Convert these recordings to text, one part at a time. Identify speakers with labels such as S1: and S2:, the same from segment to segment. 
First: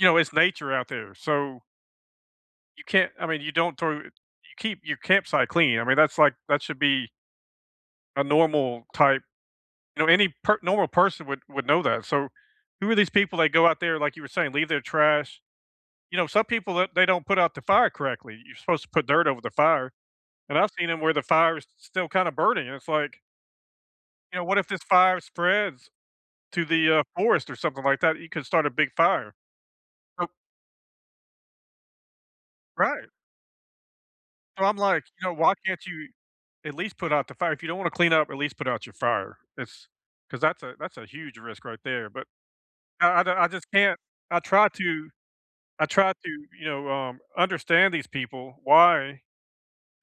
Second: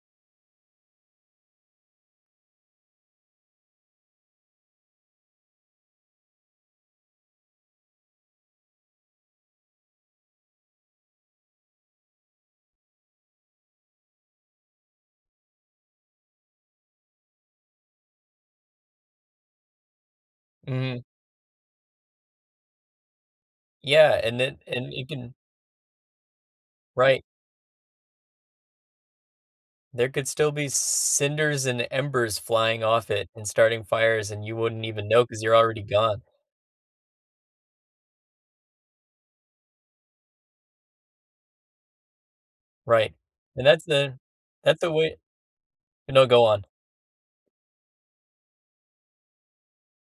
S1: You know, it's nature out there, so you can't, I mean, you don't throw you keep your campsite clean. I mean, that's, like, that should be a normal type, you know any per normal person would would know that, so, who are these people that go out there, like you were saying, leave their trash? You know, some people that they don't put out the fire correctly. You're supposed to put dirt over the fire, and I've seen 'em
S2: Mhm.
S1: where the fire is s still kinda burning, and it's, like
S2: Yeah,
S1: you
S2: and
S1: know, what
S2: then
S1: if this
S2: and you
S1: fire
S2: can
S1: spreads to the, uh,
S2: Right.
S1: forest or something like that? You could start a big fire.
S2: There
S1: Ho
S2: could still be cinders and embers flying
S1: Right.
S2: off it and starting fires, and you
S1: So I'm
S2: wouldn't
S1: like,
S2: even know
S1: you know,
S2: 'cause
S1: why
S2: you're
S1: can't
S2: already
S1: you
S2: gone.
S1: at least put out the fire? If you don't wanna clean up, at least put out your fire. It's 'cause that's a that's a huge risk right there, but
S2: Right,
S1: I I I
S2: and
S1: just
S2: that's
S1: can't
S2: the
S1: I try
S2: that's the
S1: to
S2: way
S1: I try
S2: No,
S1: to,
S2: go on.
S1: you know, um, understand these people. Why?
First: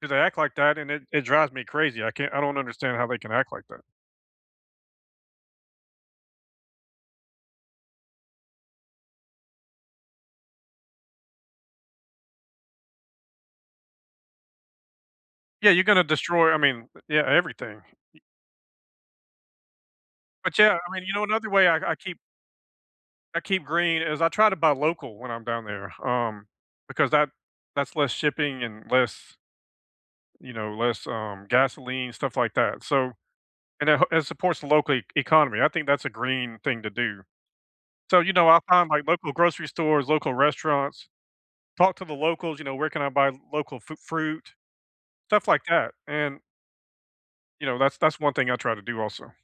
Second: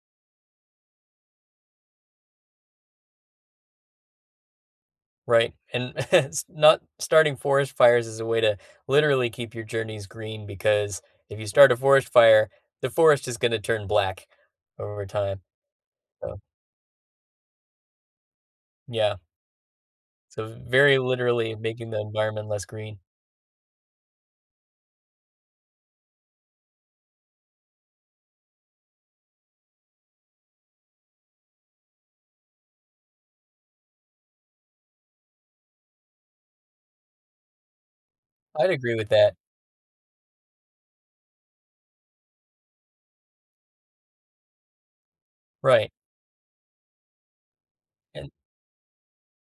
S1: 'Cause they act like that, and it it drives me crazy. I can't I don't understand how they can act like that.
S2: Right, and s not starting forest fires is a way to literally keep your journeys green because if you start a forest fire, the forest is gonna turn black over time.
S1: Yeah, you're gonna
S2: Yeah.
S1: destroy, I mean, yeah, everything. Y
S2: Yeah. So,
S1: But,
S2: it's
S1: yeah, I
S2: very
S1: mean, you know, another
S2: literally
S1: way I
S2: making
S1: I
S2: the
S1: keep
S2: environment less green.
S1: I keep green is I try to buy local when I'm down there, um, because that that's less shipping and less, you know, less, um, gasoline, stuff like that, so and it he it supports local e economy. I think that's a green thing to do, so, you know, I
S2: I'd
S1: find,
S2: agree
S1: like,
S2: with
S1: local
S2: that.
S1: grocery stores, local restaurants, talk to the locals, you know, where can I buy local fru fruit, stuff like
S2: Right.
S1: that, and you know, that's that's
S2: And
S1: one thing I try to do also.